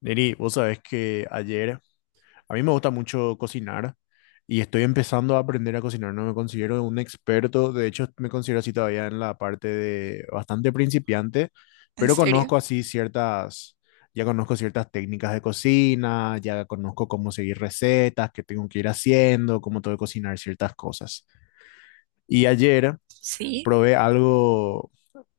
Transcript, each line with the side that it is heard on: left: Neri, vos sabés que ayer, a mí me gusta mucho cocinar y estoy empezando a aprender a cocinar, no me considero un experto, de hecho me considero así todavía en la parte de bastante principiante,
right: ¿En
left: pero
right: serio?
left: conozco así ciertas, ya conozco ciertas técnicas de cocina, ya conozco cómo seguir recetas, qué tengo que ir haciendo, cómo tengo que cocinar ciertas cosas. Y ayer
right: Sí,
left: probé algo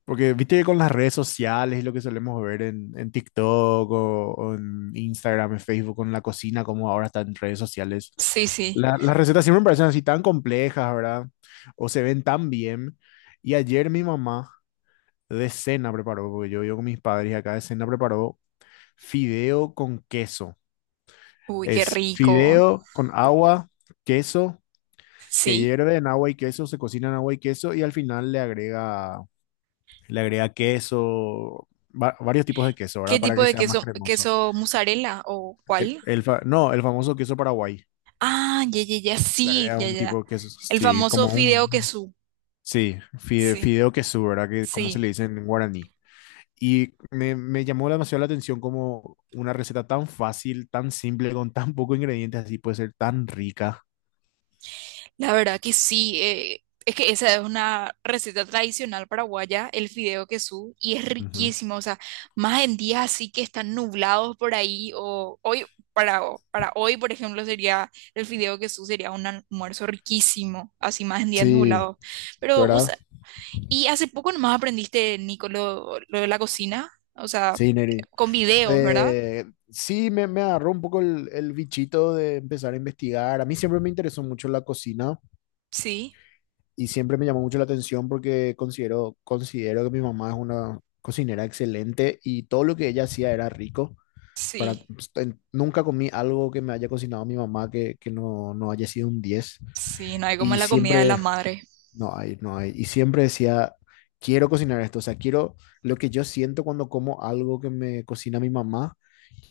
left: porque viste que con las redes sociales y lo que solemos ver en TikTok o en Instagram, en Facebook, con la cocina, como ahora está en redes sociales,
right: sí, sí.
left: las recetas siempre me parecen así tan complejas, ¿verdad? O se ven tan bien. Y ayer mi mamá de cena preparó, porque yo vivo con mis padres y acá de cena preparó fideo con queso.
right: Uy, qué
left: Es
right: rico.
left: fideo con agua, queso, que
right: Sí.
left: hierve en agua y queso, se cocina en agua y queso y al final le agrega queso, varios tipos de queso, ¿verdad?
right: ¿Qué
left: Para
right: tipo
left: que
right: de
left: sea más
right: queso?
left: cremoso.
right: ¿Queso mozzarella o cuál?
left: No, el famoso queso Paraguay.
right: Ah, ya, ya, ya,
left: Le
right: sí,
left: agrega
right: ya,
left: un tipo
right: ya.
left: de queso,
right: El
left: sí,
right: famoso
left: como
right: fideo
left: un,
right: queso.
left: sí,
right: Sí,
left: fideo queso, ¿verdad? Que como se le
right: sí.
left: dice en guaraní. Y me llamó demasiado la atención como una receta tan fácil, tan simple, con tan pocos ingredientes, así puede ser tan rica.
right: La verdad que sí, es que esa es una receta tradicional paraguaya, el fideo quesú, y es
left: Ujú.
right: riquísimo, o sea, más en días así que están nublados por ahí, o hoy, para hoy, por ejemplo, sería el fideo quesú, sería un almuerzo riquísimo, así más en días
left: Sí,
right: nublados. Pero, o
left: ¿verdad?
right: sea, y hace poco nomás aprendiste, Nico, lo de la cocina, o sea,
left: Sí, Neri.
right: con videos, ¿verdad?
left: Eh, sí, me agarró un poco el bichito de empezar a investigar. A mí siempre me interesó mucho la cocina
right: Sí,
left: y siempre me llamó mucho la atención porque considero que mi mamá es una cocinera excelente y todo lo que ella hacía era rico.
right: sí,
left: Nunca comí algo que me haya cocinado mi mamá que no haya sido un diez.
right: sí, no hay como
left: Y
right: la comida de la
left: siempre,
right: madre,
left: no hay, no hay. Y siempre decía, quiero cocinar esto. O sea, quiero lo que yo siento cuando como algo que me cocina mi mamá,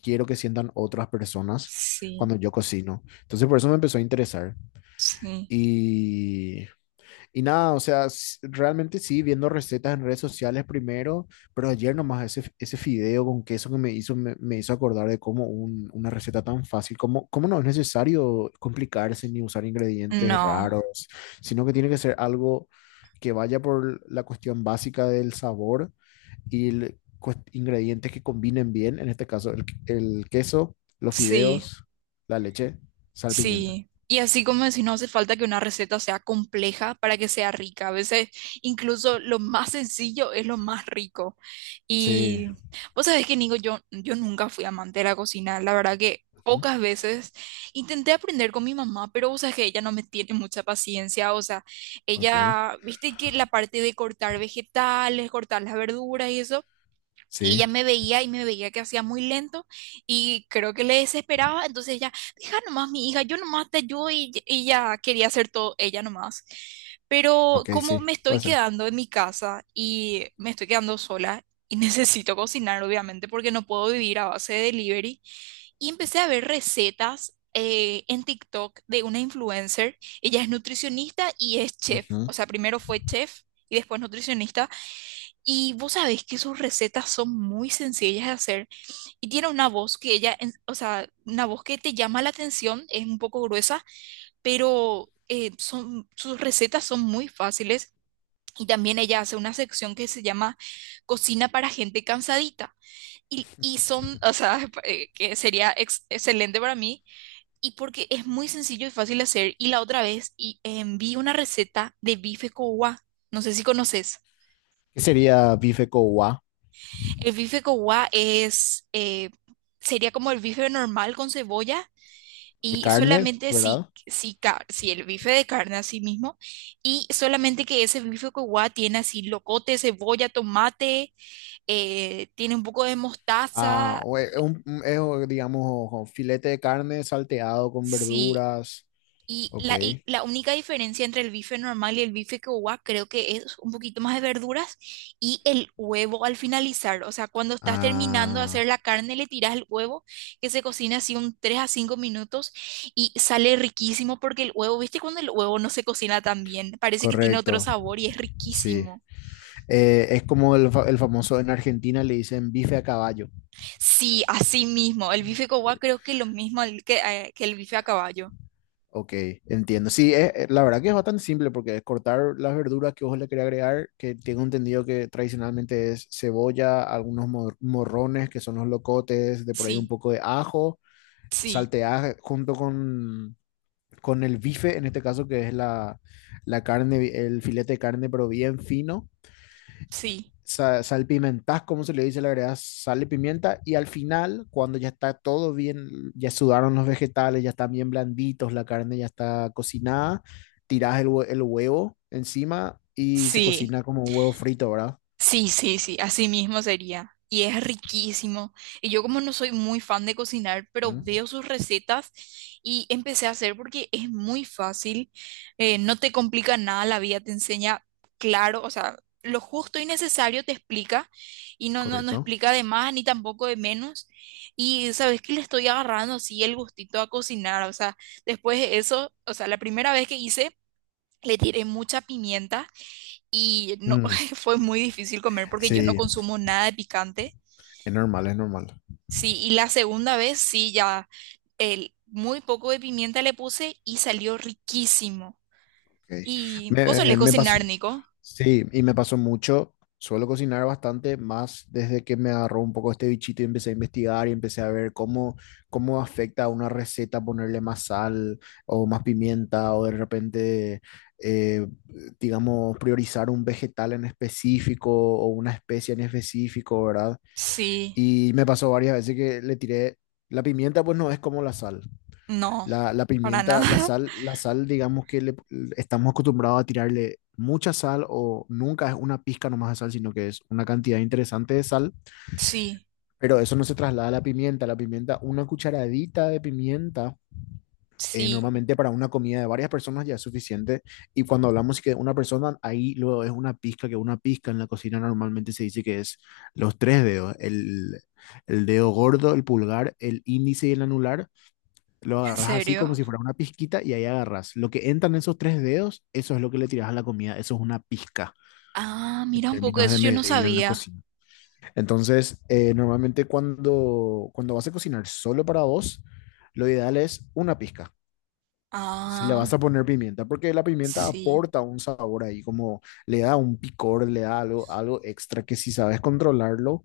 left: quiero que sientan otras personas
right: sí,
left: cuando yo cocino. Entonces por eso me empezó a interesar.
right: sí.
left: Y, y nada, o sea, realmente sí, viendo recetas en redes sociales primero, pero ayer nomás ese fideo con queso que me hizo, me hizo acordar de cómo una receta tan fácil, cómo, cómo no es necesario complicarse ni usar ingredientes
right: No.
left: raros, sino que tiene que ser algo que vaya por la cuestión básica del sabor y ingredientes que combinen bien, en este caso el queso, los
right: Sí,
left: fideos, la leche, sal, pimienta.
right: sí. Y así como decís, no hace falta que una receta sea compleja para que sea rica. A veces incluso lo más sencillo es lo más rico.
left: Sí.
right: Y vos sabés que, Nico, yo nunca fui amante de la cocina. La verdad que
left: Ujú.
right: pocas veces intenté aprender con mi mamá, pero vos sabés que ella no me tiene mucha paciencia. O sea,
left: Ok.
right: ella, viste que la parte de cortar vegetales, cortar las verduras y eso. Y ella
left: Sí.
right: me veía y me veía que hacía muy lento y creo que le desesperaba. Entonces ella, deja nomás mi hija, yo nomás te ayudo y ella quería hacer todo ella nomás. Pero
left: Ok,
right: como
left: sí.
right: me estoy
left: Puede ser.
right: quedando en mi casa y me estoy quedando sola y necesito cocinar, obviamente, porque no puedo vivir a base de delivery, y empecé a ver recetas en TikTok de una influencer. Ella es nutricionista y es chef.
left: Ujú.
right: O sea, primero fue chef y después nutricionista. Y vos sabés que sus recetas son muy sencillas de hacer y tiene una voz que ella, o sea, una voz que te llama la atención, es un poco gruesa, pero sus recetas son muy fáciles y también ella hace una sección que se llama Cocina para gente cansadita y son, o sea, que sería excelente para mí porque es muy sencillo y fácil de hacer. Y la otra vez vi una receta de bife cowa, no sé si conoces.
left: ¿Qué sería bife cowa?
right: El bife con es, sería como el bife normal con cebolla,
left: De
right: y
left: carne,
right: solamente
left: ¿verdad?
right: si el bife de carne así mismo, y solamente que ese bife con tiene así locote, cebolla, tomate, tiene un poco de
left: Ah,
right: mostaza,
left: o e- un- es, o, digamos, o filete de carne salteado con
right: sí.
left: verduras. Ok.
right: Y la única diferencia entre el bife normal y el bife quechua creo que es un poquito más de verduras y el huevo al finalizar. O sea, cuando estás terminando de
left: Ah,
right: hacer la carne, le tiras el huevo que se cocina así un 3 a 5 minutos y sale riquísimo porque el huevo, ¿viste cuando el huevo no se cocina tan bien? Parece que tiene otro
left: correcto.
right: sabor y es
left: Sí.
right: riquísimo.
left: Es como el famoso en Argentina le dicen bife a caballo.
right: Sí, así mismo. El bife quechua creo que es lo mismo al que el bife a caballo.
left: Ok, entiendo. Sí, la verdad que es bastante simple porque es cortar las verduras que vos le querés agregar, que tengo entendido que tradicionalmente es cebolla, algunos morrones que son los locotes, de por ahí un
right: Sí,
left: poco de ajo,
right: sí,
left: saltear junto con el bife, en este caso que es la, la carne, el filete de carne, pero bien fino,
right: sí,
left: salpimentás, como se le dice, le agregas sal y pimienta y al final, cuando ya está todo bien, ya sudaron los vegetales, ya están bien blanditos, la carne ya está cocinada, tirás el huevo encima y se
right: sí.
left: cocina como un huevo frito, ¿verdad?
right: Sí, sí, sí, así mismo sería. Y es riquísimo. Y yo como no soy muy fan de cocinar, pero
left: Mm.
right: veo sus recetas y empecé a hacer porque es muy fácil, no te complica nada, la vida te enseña, claro, o sea, lo justo y necesario te explica y no, no, no
left: Correcto.
right: explica de más ni tampoco de menos. Y sabes que le estoy agarrando así el gustito a cocinar, o sea, después de eso, o sea, la primera vez que hice, le tiré mucha pimienta y no,
left: Mm,
right: fue muy difícil comer porque yo no
left: sí,
right: consumo nada de picante.
left: es normal, es normal.
right: Sí, y la segunda vez sí, ya muy poco de pimienta le puse y salió riquísimo.
left: Ok.
right: ¿Y vos
left: Me,
right: solés
left: me pasó,
right: cocinar, Nico?
left: sí, y me pasó mucho. Suelo cocinar bastante más desde que me agarró un poco este bichito y empecé a investigar y empecé a ver cómo, cómo afecta a una receta ponerle más sal o más pimienta o de repente, eh, digamos, priorizar un vegetal en específico o una especie en específico, ¿verdad?
right: Sí,
left: Y me pasó varias veces que le tiré, la pimienta pues no es como la sal.
right: no,
left: La
right: para
left: pimienta,
right: nada.
left: la sal, digamos que le, estamos acostumbrados a tirarle mucha sal o nunca es una pizca nomás de sal, sino que es una cantidad interesante de sal,
right: Sí,
left: pero eso no se traslada a la pimienta. La pimienta, una cucharadita de pimienta,
right: sí,
left: normalmente para una comida de varias personas ya es suficiente. Y cuando hablamos que una persona, ahí luego es una pizca, que una pizca en la cocina normalmente se dice que es los tres dedos, el dedo gordo, el pulgar, el índice y el anular, lo
right: ¿en
left: agarras así como
right: serio?
left: si fuera una pizquita y ahí agarras. Lo que entran esos tres dedos, eso es lo que le tiras a la comida. Eso es una pizca
right: Ah,
left: en
right: mira un poco,
left: términos
right: eso
left: de
right: yo no
left: medida en la
right: sabía.
left: cocina. Entonces, normalmente cuando vas a cocinar solo para dos, lo ideal es una pizca. Si le vas
right: Ah,
left: a poner pimienta, porque la pimienta
right: sí,
left: aporta un sabor ahí, como le da un picor, le da algo, algo extra que si sabes controlarlo,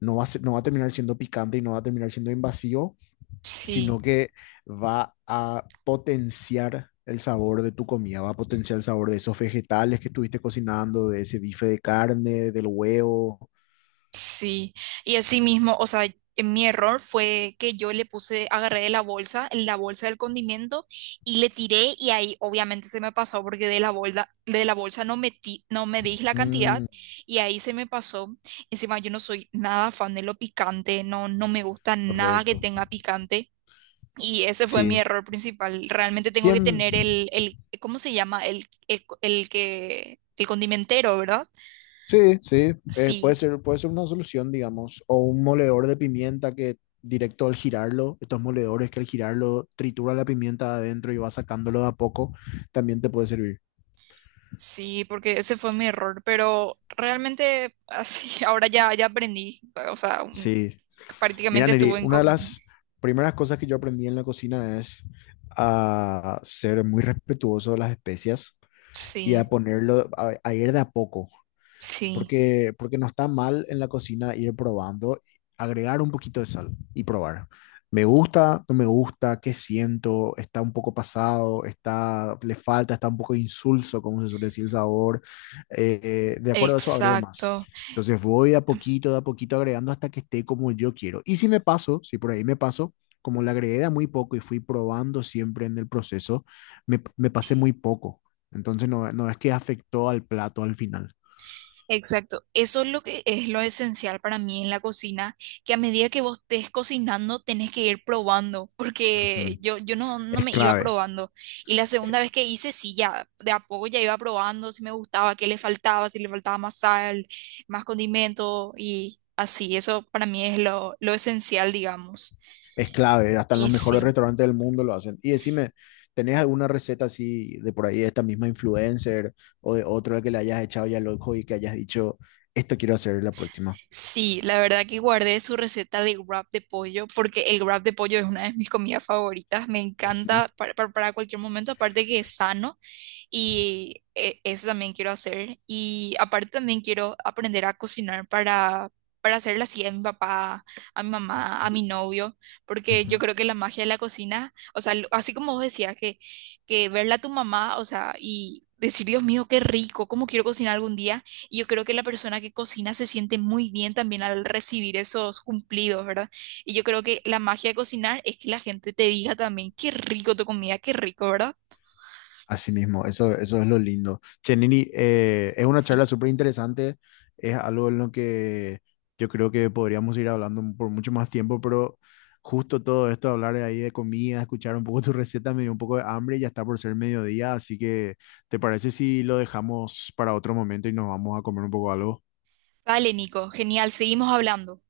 left: no va a terminar siendo picante y no va a terminar siendo invasivo,
right: sí.
left: sino que va a potenciar el sabor de tu comida, va a potenciar el sabor de esos vegetales que estuviste cocinando, de ese bife de carne, del huevo.
right: Sí, y así mismo, o sea, en mi error fue que yo le puse, agarré de la bolsa del condimento y le tiré, y ahí obviamente se me pasó porque de la bolsa no metí, no me di la cantidad
left: Mm,
right: y ahí se me pasó. Encima yo no soy nada fan de lo picante, no, no me gusta nada que
left: correcto.
right: tenga picante, y ese fue mi
left: Sí,
right: error principal. Realmente tengo que
left: Siem-
right: tener ¿cómo se llama? El condimentero, ¿verdad?
left: sí, sí,
right: Sí.
left: puede ser una solución, digamos, o un moledor de pimienta que directo al girarlo, estos moledores que al girarlo tritura la pimienta de adentro y va sacándolo de a poco, también te puede servir.
right: Sí, porque ese fue mi error, pero realmente así, ahora ya, ya aprendí, o sea,
left: Sí. Mira,
right: prácticamente
left: Neri,
right: estuve en...
left: una de
right: co-
left: las primeras cosas que yo aprendí en la cocina es a ser muy respetuoso de las especias y a
right: Sí,
left: ponerlo, a ir de a poco
right: sí,
left: porque, porque no está mal en la cocina ir probando, agregar un poquito de sal y probar. Me gusta, no me gusta, qué siento, está un poco pasado, está, le falta, está un poco insulso, como se suele decir el sabor. De acuerdo a eso, agrego más.
right: exacto.
left: Entonces voy de a poquito agregando hasta que esté como yo quiero. Y si me paso, si por ahí me paso, como le agregué de a muy poco y fui probando siempre en el proceso, me pasé muy poco. Entonces no, no es que afectó al plato al final.
right: Exacto, eso es lo que es lo esencial para mí en la cocina, que a medida que vos estés cocinando tenés que ir probando, porque
left: Ujú.
right: yo no, no
left: Es
right: me iba
left: clave,
right: probando. Y la
left: eh,
right: segunda vez que hice, sí, ya de a poco ya iba probando si me gustaba, qué le faltaba, si le faltaba más sal, más condimento y así, eso para mí es lo esencial, digamos.
left: es clave. Hasta en
right: Y
left: los mejores
right: sí.
left: restaurantes del mundo lo hacen. Y decime, ¿tenés alguna receta así de por ahí de esta misma influencer o de otro que le hayas echado ya el ojo y que hayas dicho, esto quiero hacer la próxima?
right: Sí, la verdad que guardé su receta de wrap de pollo porque el wrap de pollo es una de mis comidas favoritas, me
left: Ujú,
right: encanta para, para cualquier momento, aparte que es sano. Y eso también quiero hacer. Y aparte también quiero aprender a cocinar para hacerle así a mi papá, a mi mamá,
left: ujú,
right: a mi novio, porque yo
left: ujú.
right: creo que la magia de la cocina, o sea, así como vos decías, que verla a tu mamá, o sea, y decir, Dios mío, qué rico, cómo quiero cocinar algún día. Y yo creo que la persona que cocina se siente muy bien también al recibir esos cumplidos, ¿verdad? Y yo creo que la magia de cocinar es que la gente te diga también, qué rico tu comida, qué rico, ¿verdad?
left: Así mismo, eso es lo lindo. Che, Nini, es una charla
right: Sí.
left: súper interesante, es algo en lo que yo creo que podríamos ir hablando por mucho más tiempo, pero justo todo esto, hablar de ahí de comida, escuchar un poco tu receta, me dio un poco de hambre y ya está por ser mediodía, así que ¿te parece si lo dejamos para otro momento y nos vamos a comer un poco algo?
right: Vale, Nico, genial, seguimos hablando.